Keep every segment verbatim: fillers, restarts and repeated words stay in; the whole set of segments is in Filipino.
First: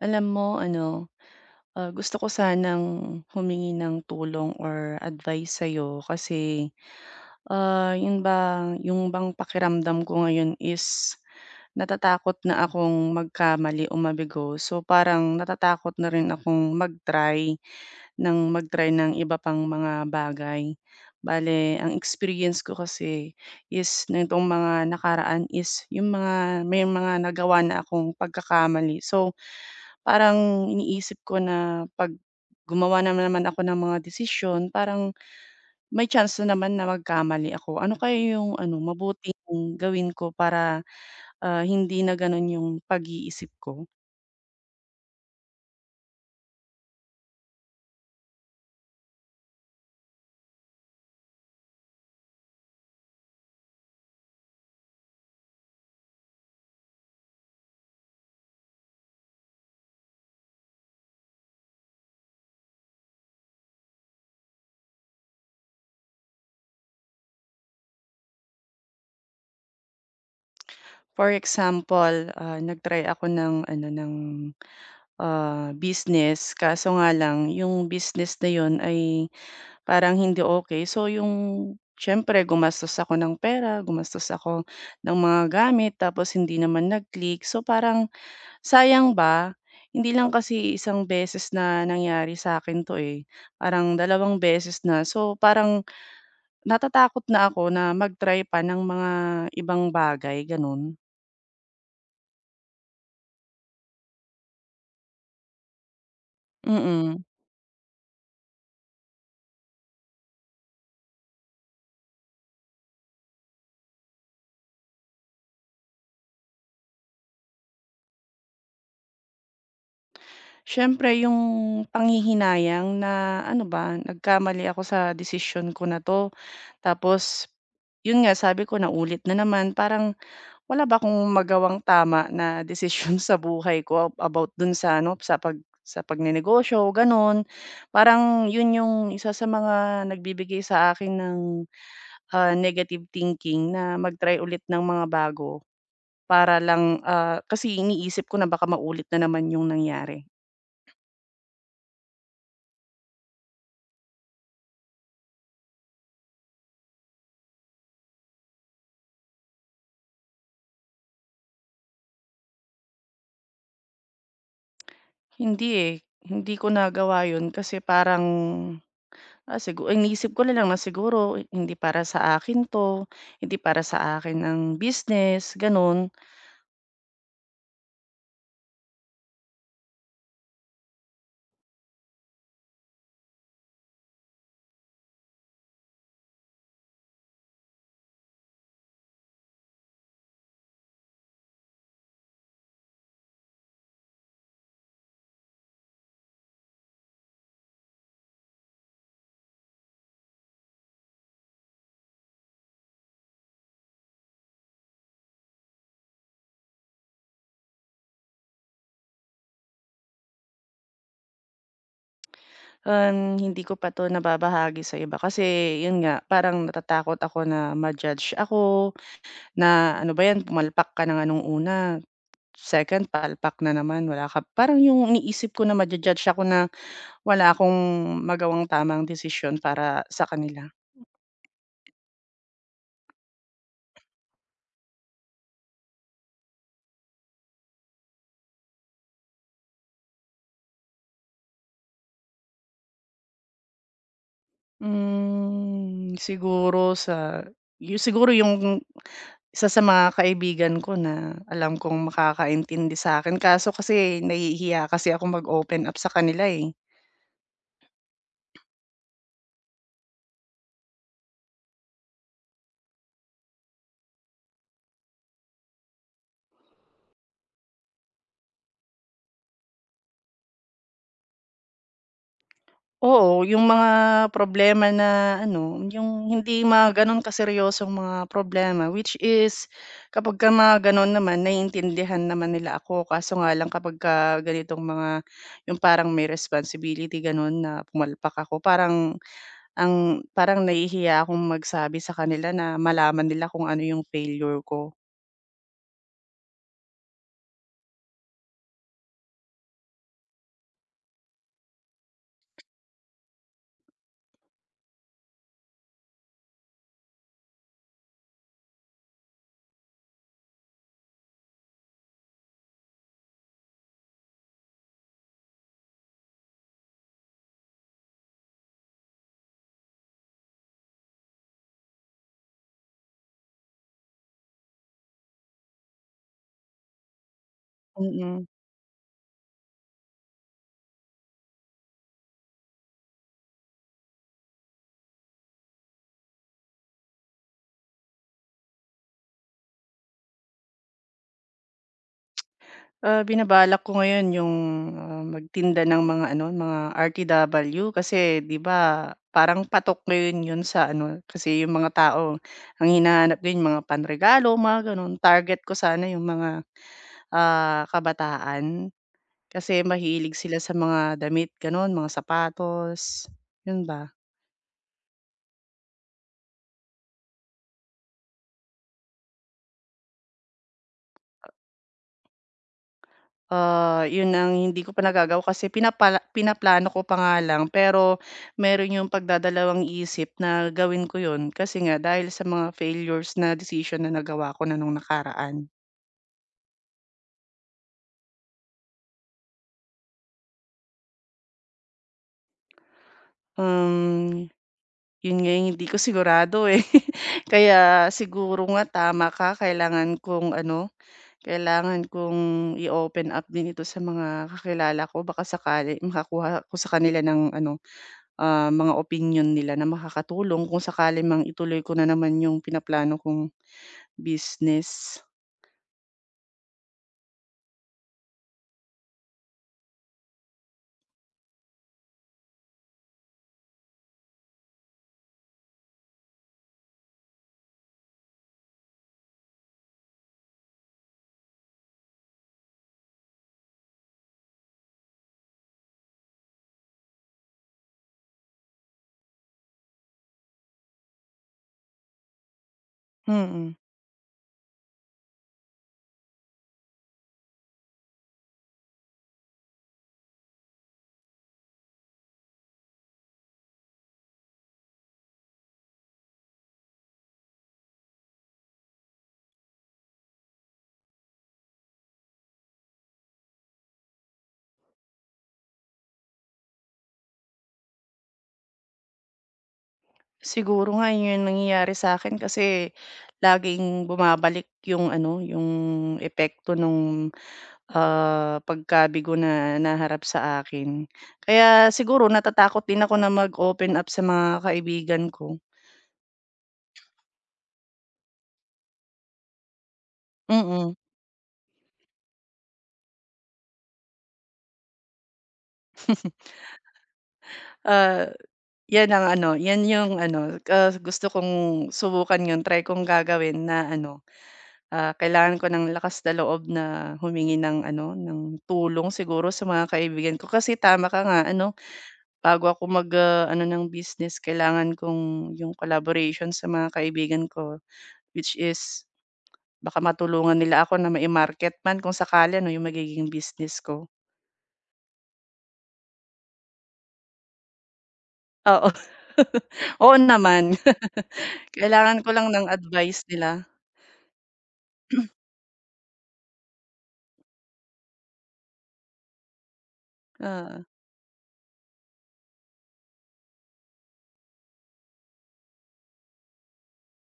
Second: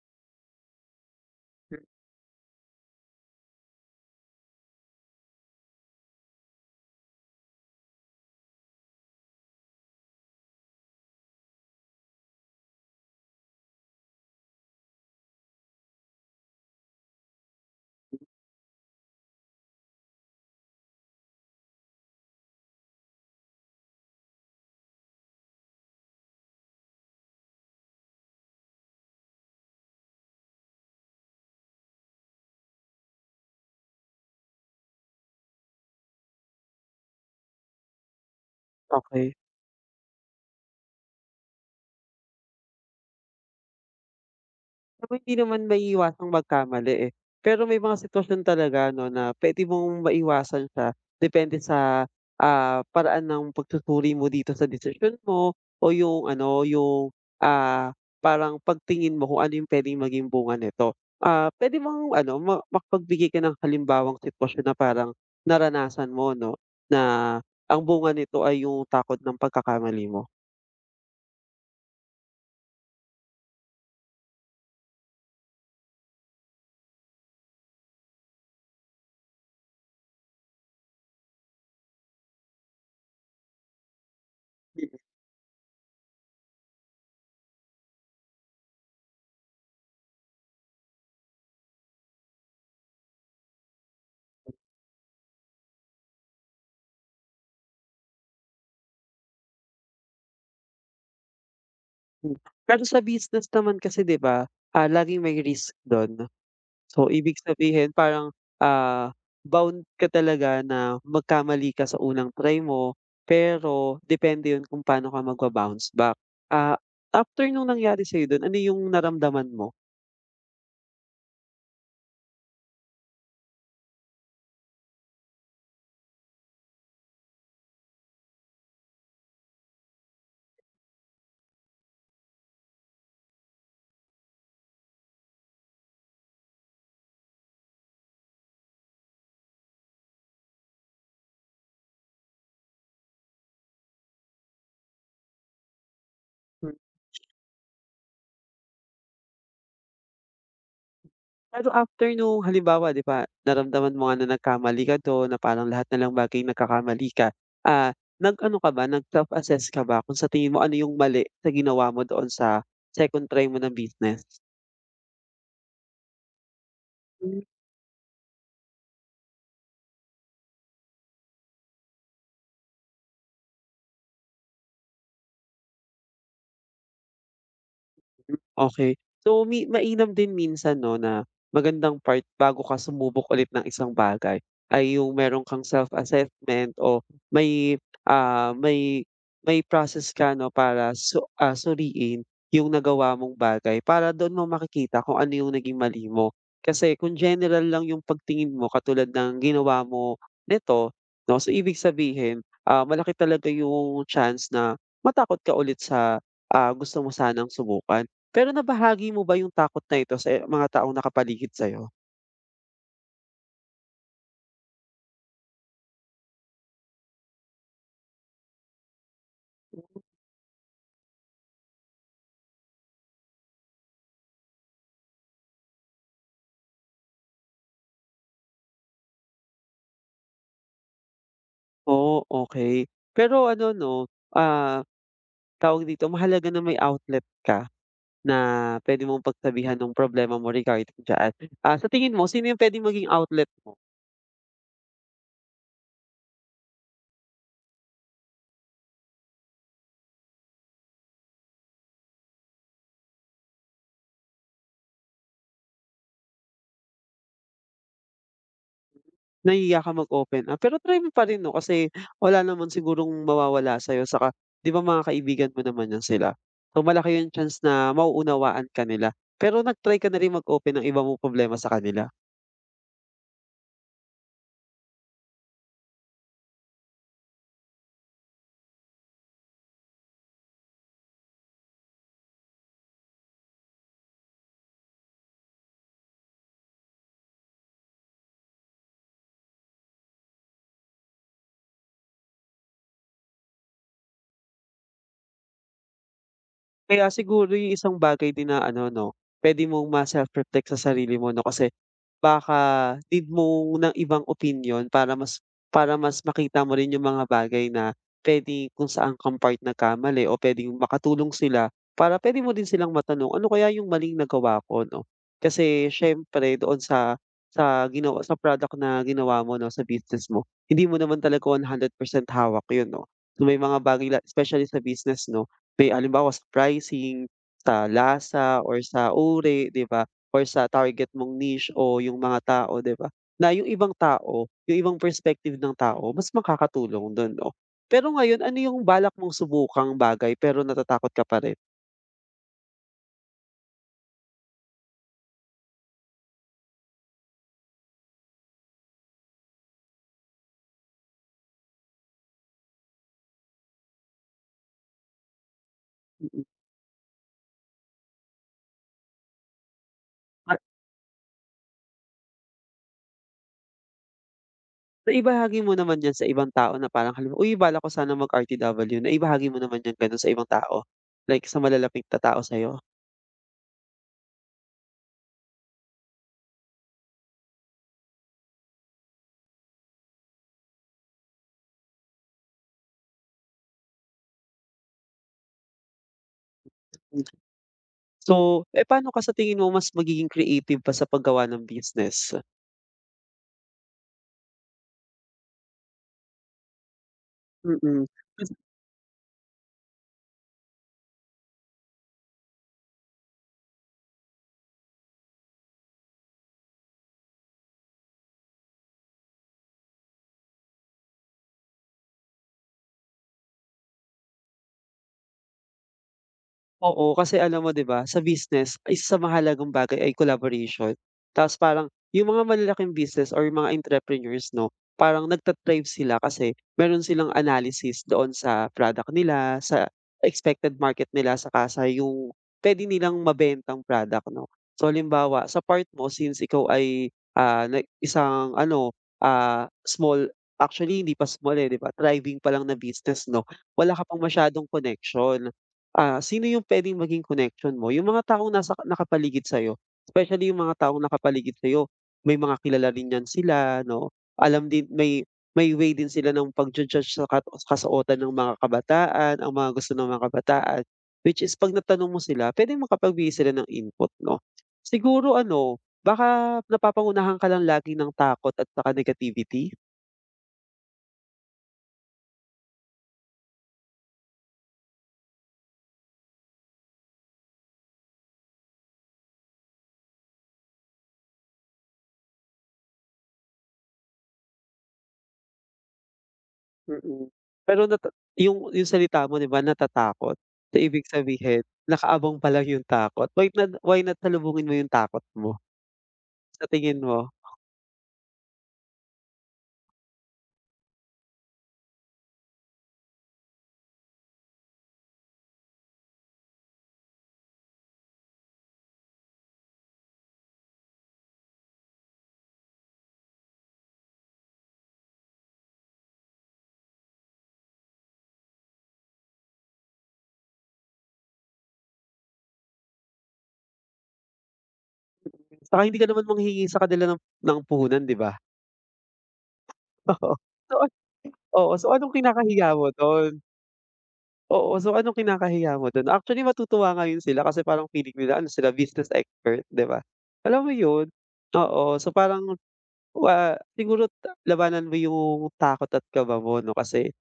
Alam mo ano, M ah, gusto ko sanang humingi ng tulong or advice sa'yo kasi, ah, 'yun bang yung bang pakiramdam ko ngayon is natatakot na akong magkamali o mabigo. So, parang natatakot na rin akong mag-try M ng mag-try ng iba pang mga bagay. Bale, ang experience ko kasi is nitong mga nakaraan is yung mga may mga nagawa na akong pagkakamali. So, parang iniisip ko na 'pag gumawa na naman ako ng mga desisyon, parang may chance na naman na magkamali ako. Ano kaya yung ano, mabuti Okey. kong gawin ko para, ah, hindi na ganun yung pag-iisip ko? Alam mo hindi naman maiiwasang magkamali, eh. Pero may mga sitwasyon talaga 'no, na puwede mong maiwasan siya depende sa, ah, paraan ng pagsusuri mo dito sa desisyon mo o yung ano yung, ah, parang pagtingin mo kung ano yung puwedeng maging bunga nito. Ah, puwede bang ano ma makapagbigay ka ng halimbawang sitwasyon na parang naranasan mo 'no, na ang bunga nito ay yung takot ng pagkakamali mo? For example, ah, nag-try ako ng ano, ng, ah, business kaso nga lang yung business na 'yon ay parang hindi okey. So, yung siyempre gumastos ako ng pera, gumastos ako Mm. ng mga gamit tapos hindi naman nag-click so, parang sayang ba. Hindi lang kasi isang beses na nangyari sa'kin 'to, eh. Parang dalawang M beses na. So, parang natatakot na ako na mag-try pa ng mga ibang bagay, gano'n. Hmm. Pero sa business naman kasi 'di ba, ah, laging may risk do'n. So, Mm. ibig sabihin parang, ah, bound ka talaga na magkamali ka sa unang try mo, pero depende 'yon kung pa'no ka magba-bounce back. Ah, after nung nangyari sa'yo do'n, ano yung naramdaman mo? Siyempre yung panghihinayang na ano ba, nagkamali ako sa desisyon ko na 'to tapos 'yon nga, sabi ko naulit na naman. Parang wala ba akong magawang tama na desisyon sa buhay ko a about don sa ano, sa pag sa pagnenegosyo, gano'n. Parang 'yon yung isa sa mga nagbibigay sa akin ng, ah, negative thinking na mag-try ulit ng mga bago para Hmm. lang, ah, kasi iniisip ko na baka maulit na naman yung nangyari. Pero after nung halimbawa, 'di ba naramdaman mo nga na nagkamali ka do'n, na parang lahat na lang ng bagay nagkakamali ka, ah, nag-ano ka ba, nag-self assess ka ba kung sa tingin mo ano yung mali sa ginawa mo doon sa second try mo na business? Hindi, eh. Hindi ko nagawa Hmm. 'yun kasi parang, ah, sigu iniisip ko nalang na siguro hindi para sa akin 'to, hindi para sa akin ang business, gano'n. M okey. So mi mainam din minsan 'no, na magandang part bago ka sumubok ulit ng isang bagay, ay yung mayro'n kang self assessment o may, ah, may, may process ka 'no, para su ah, suriin yung nagawa mong bagay para doon mo makikita kung ano yung naging mali mo. Kasi kung general lang yung pag-tingin mo katulad ng ginawa mo, nito 'no, so ibig sabihin, ah, malaki talaga yung chance na matakot ka ulit sa, ah, gusto mo sanang subukan. Pero nabahagi mo ba yung takot na ito sa mga taong naka-paligid sa'yo? Ah, hindi ko pa 'to nababahagi sa iba kasi 'yun nga, parang natatakot ako na ma-judge ako, na Ah. ano ba 'yan pumalpak ka na nga nong una, second palpak na naman wala ka parang 'yong iniisip ko na ma-jujudge ako na wala akong magawang tama ang desisyon para sa kanila. Oh, okey. Pero ano 'no, ah, tawag dito mahalaga na may outlet ka, na puwede mong pag-sabihan ng problema mo regarding diyan. Ah, sa tingin mo sino yung puwedeng maging outlet mo? Hmm, siguro sayo siguro yung isa sa mga kaibigan ko na alam kong makakaintindi sa'kin, kaso kasi nahihiya kasi akong mag-open up sa kanila, eh. Nahihiya ka mag open up pero try mo pa rin 'no, kasi wala naman sigurong mawawala sa'yo tsaka 'di ba, mga kaibigan mo naman 'yan sila. So, malaki yung chance na mauunawaan ka nila. Pero nag-try ka na rin mag-open ng iba mong problema sa kanila? Oo, yung mga problema na ano, yung hindi mga gano'n ka seryosong mga problema, which is kapagka mga gano'n naman naiintindihan naman nila ako, kaso nga lang kapagka ganitong mga yung parang may responsibility gano'n na pumalpak ako, parang ang parang nahihiya akong magsabi sa kanila na malaman nila kung ano yung failure ko. Kaya siguro yung isang bagay din na ano 'no, puwede mong ma-self reflect sa sarili mo 'no, kasi baka need mo ng ibang opinyon para mas para mas makita mo rin yung mga bagay na puwede kung saan kang part nagkamali o puwedeng makatulong sila, para puwede mo din silang matanong, "Ano kaya yung maling nagawa ko, ano?" Kasi siyempre doon sa sa gina sa product na ginawa mo 'no, sa business mo, hindi mo naman talaga one hundred percent hawak 'yon 'no. So, may mga bagay la specially sa business 'no, may halimbawa sa pricing, sa Mm. lasa, or sa uri 'di ba, or sa target mong niche o yung mga tao, 'di ba? Na yung ibang tao, yung ibang perspective ng tao mas makakatulong du'n 'no? Pero ngayon ano yung balak mong subukang bagay pero natatakot ka pa rin? Ah, binabalak ko ngayon yung, ah, magtinda ng mga ano, mga R-T-W kasi 'di ba, parang patok ngayon 'yon sa ano, kasi yung mga tao ang hinahanap din yung mga panregalo, mga gano'n. Target ko sana yung Mm. mga, ah, kabataan, kasi mahilig sila At sa mga damit gano'n, mga sapatos, 'yon ba. Naibahagi mo naman 'yan sa ibang tao na parang halimbawa, uy, balak ko sana mag-R-T-W. Naibahagi mo naman 'yan gano'n sa ibang tao? Like, [unintelligible] sa malalapit na tao sa'yo? Ah, yun ang hindi ko pa nagagawa kasi pinapal pinaplano ko pa nga lang, pero meron yung pagdadalawang-isip na gawin ko yun, kasi nga dahil sa mga failures na desisyon na nagawa ko na nung nakaraan. Hmm. So, eh, pa'no ka sa tingin mo mas magiging creative pa sa paggawa ng business? Hmm, 'yon nga yung hindi ko sigurado, eh. Kaya Mm. Kasi siguro nga, tama ka. Kailangan kong ano, kailangan kong i-open up din ito sa mga kakilala ko baka sakali makakuha ako sa kanila ng ano, ah, mga opinyon nila na makakatulong kung sakali mang ituloy ko na naman yung pinaplano kong business. Oo. Kasi alam mo 'di ba, sa business ay isa sa mahalagang bagay ay collaboration. Tapos parang yung mga malalaking business or mga entrepreneurs 'no, parang nagta-thrive sila kasi meron silang analysis doon sa product nila, sa expected market nila, saka sa yung puwede nilang mabentang product 'no. So halimbawa, sa part mo since ikaw ay, ah, na isang ano, ah, small, actually hindi pa small, eh, 'di ba, thriving pa lang na business 'no, Mhm. wala ka pang masyadong connection. Ah, sino yung puwedeng maging connection mo? Yung mga taong nasa nakapaligid sa'yo especially yung mga taong nakapaligid sa'yo, may mga kilala rin 'yan sila 'no. Alam din may may way din sila nung pagju-judge sa kat kasuotan ng mga kabataan, ang mga gusto ng mga kabataan, which is 'pag natanong mo sila, puwedeng makapagbigay sila ng input 'no. Siguro ano, baka napapangunahan ka lang lagi ng takot at saka negativity? Siguro nga yun nga yung nangyayari sa'kin kasi laging bumabalik yung ano, yung epekto nung, ah, pagkabigo na naharap sa akin. Kaya siguro natatakot din ako na mag-open up sa mga kaibigan ko. Mm, pero natat yung yung salita mo, 'di ba natatakot? So Mm. ibig sabihin, nakaabang pa lang yung takot. Why not why not salubungin mo yung takot mo? Sa tingin mo? Ah, 'yan ang ano, 'yan yung ano, ah, gusto kong subukan 'yon, try kong gagawin na ano, ah, kailangan ko ng lakas na loob na humingi ng ano, ng tulong siguro sa mga kaibigan ko. Kasi tama ka nga ano, bago ako mag, ah, ano ng business, kailangan kong yung collaboration sa mga kaibigan ko, which is, baka matulungan nila ako na mai-market man kung sakali 'no, yung magiging business ko. 'Tsaka hindi ka naman manghingi sa kanila ng ng puhunan, 'di ba? Oo. Oo Oo, naman. totoo. Oo, so anong Kailangan ko lang ng kinakahiya mo advice do'n? nila. Oo. So anong kinakahiya mo do'n? Actually, matutuwa nga 'yun sila kasi parang feeling nila ano sila business expert, 'di ba? Alam mo Oo. 'yun? Oo. So parang ah, siguro ta labanan mo 'yung takot at kaba mo 'no, kasi,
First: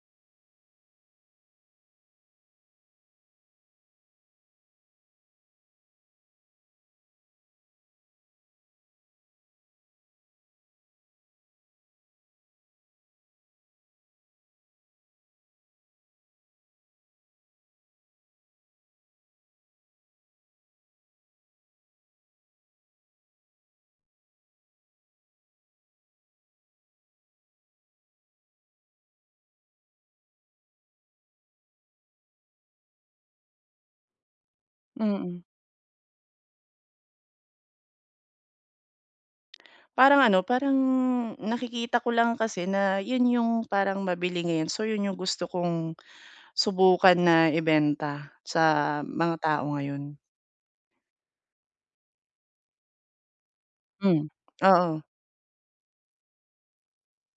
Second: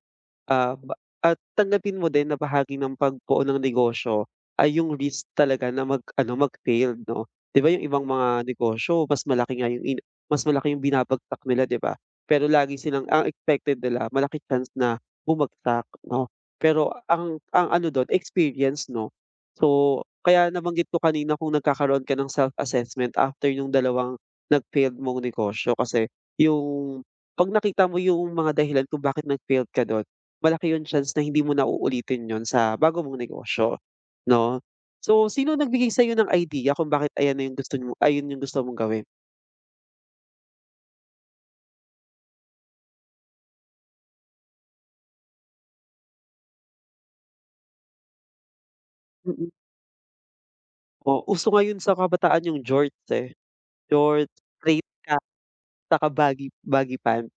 ah, at ba tanggapin mo din na bahagi ng pagbuo ng negosyo ay 'yung risk talaga na mag-ano, mag-failed 'no. 'Di ba, 'yung ibang mga negosyo mas malaki nga 'yung in mas malaki 'yung binabagsak nila, 'di ba? Pero lagi silang ang expected nila malaki chance na bumagsak 'no, pero ang ang ano do'n experience, 'no. So, kaya nabanggit ko kanina kung nagkakaroon ka ng self-assessment after 'yung dalawang nag-failed mong negosyo, kasi 'yung 'pag nakita mo 'yung mga dahilan kung bakit nag-failed ka do'n, malaki 'yung chance na hindi mo na uulitin 'yun sa bago mong negosyo, 'no. So Mm. sino nagbigay sa'yo ng idea kung bakit ayan na 'yung gusto mo ayun 'yung gusto mong gawin? Parang ano, parang nakikita ko lang kasi na 'yon yung parang mabili ngayon. So 'yon yung gusto kong, subukan na ibenta sa mga Mm. tao ngayon. O uso ngayon sa mga kabataan yung jorts, eh, Hmm. jorts, straight Oo. cut 'tsaka baggy baggy pants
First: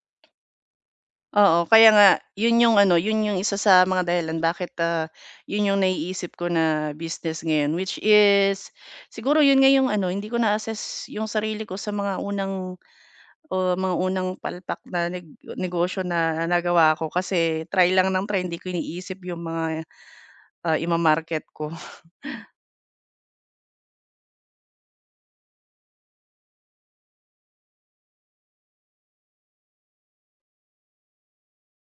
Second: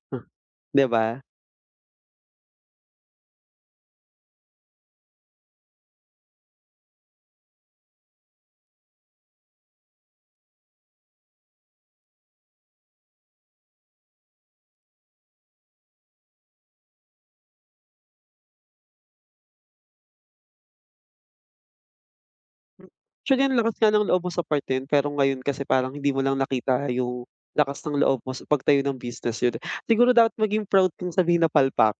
'di ba? Oo, kaya nga 'yon yung ano 'yon yung isa sa mga dahilan bakit, ah, 'yon yung naiisip ko na business ngayon which is siguro 'yon nga yung ano hindi ko na-assess yung sarili ko sa mga unang o mga unang palpak na neg negosyo na nagawa ko kasi try lang ng try hindi ko iniisip yung mga, ah, i-ma-market ko. Actually ang lakas nga ng loob mo sa part na 'yon pero ngayon kasi parang hindi mo lang nakita yung, lakas ng loob mo sa pagtayo ng business, yon. Siguro dapat maging proud kang sabihin na palpak.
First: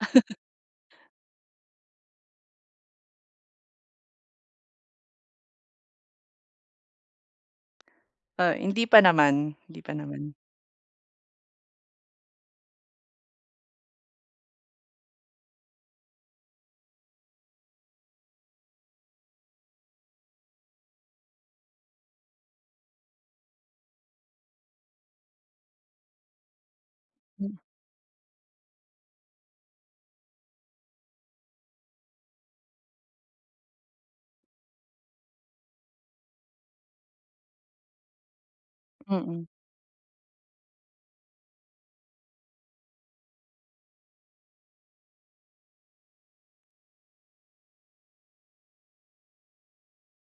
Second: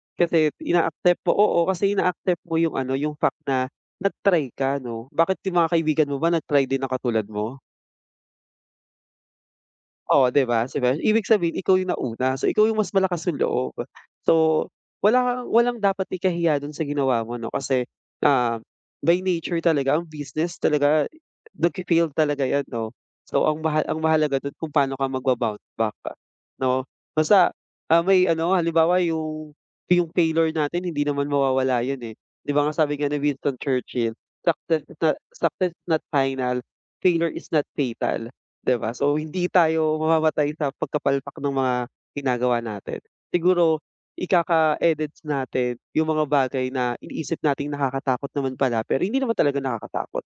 Kasi ina-accept mo oo, kasi ina-accept mo yung ano yung fact na nag-try ka 'no. Bakit yung mga kaibigan mo ba nag-try din na katulad mo? Ah, hindi pa naman, hindi pa Oh, naman. 'di ba? Sabihin ibig sabihin ikaw yung nauna so ikaw yung mas malakas yung loob. So wala kang walang dapat ikahiya do'n sa ginawa mo 'no, kasi, ah, by nature talaga ang business talaga nagfe-failed talaga 'yan 'no. So ang mahal ang mahalaga do'n kung paano ka magba-bounce back 'no? Basta, Hmm. ah, may ano halimbawa yung, yung failure natin hindi naman mawawala 'yon, eh, 'di ba nga sabi nga ni Winston Churchill, success sa "Success is not final, failure is not fatal" 'di ba? So Mm. hindi tayo mamamatay sa pagkapalpak ng mga ginagawa natin, siguro ikaka-edids natin yung mga bagay na iniisip nating nakakatakot naman pala pero hindi naman talaga nakakatakot.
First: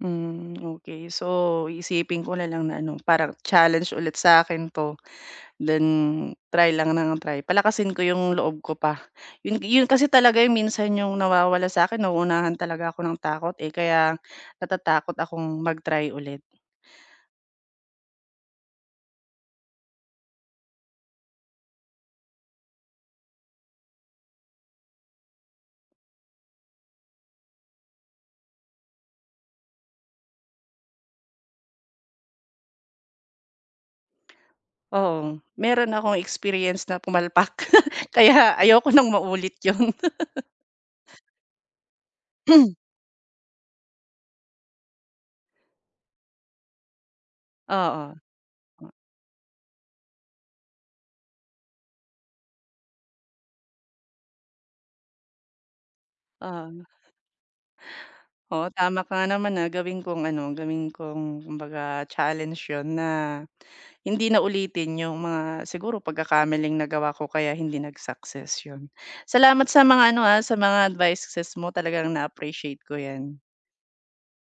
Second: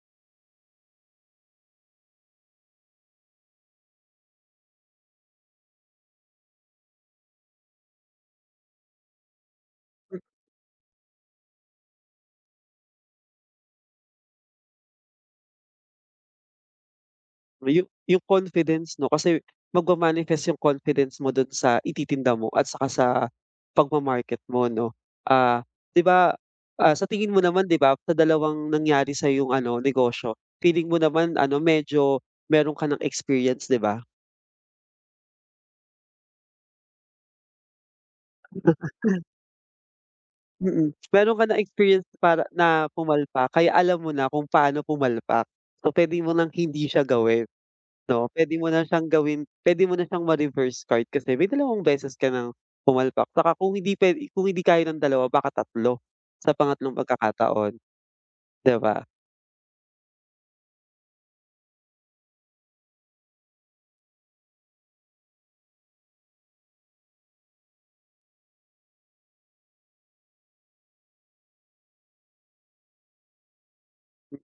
Hmm, okey. So, iisipin ko na lang na ano parang challenge ulit sa akin 'to, then try lang ng try palakasin ko 'yong loob ko pa, 'yon ga 'yon kasi M talaga 'yong minsan 'yong nawawala sa akin nauunahan talaga ako ng takot, eh, kaya natatakot akong mag-try ulit. Oh, yu yung confidence 'no, kasi magma-manifest yung confidence mo do'n sa ititinda mo at saka sa pagma-market mo 'no. Ah, 'di ba, ah, sa tingin mo naman 'di ba sa dalawang nangyari sa'yong ano negosyo feeling mo naman ano medyo mayro'n ka ng experience 'di ba? Oo, mayro'n akong experience na pumalpak kaya ayoko ng maulit 'yon. Mm, mayro'n ka na-experience na para na pumalpak kaya alam mo na kung paano pumalpak. So puwede mo ng hindi siya gawin, Oo. 'no. puwede mo na siyang gawin puwede mo na siyang ma-reverse card kasi may dalawang beses ka ng pumalpak 'tsaka kung hindi puwede kung hindi kaya ng dalawa baka tatlo sa Oh. pangatlong pagkakataon. Oo, 'Di ba? tama ka nga naman, ah, gawin kong ano, gawin kong kumbaga challenge 'yon na, hindi na ulitin yung mga siguro pagkakamaling nagawa ko kaya hindi nag-success, 'yon. Salamat sa mga ano, ah, sa mga advices mo talagang na-appreciate ko 'yan.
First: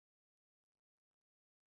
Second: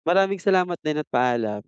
Maraming salamat din at paalam.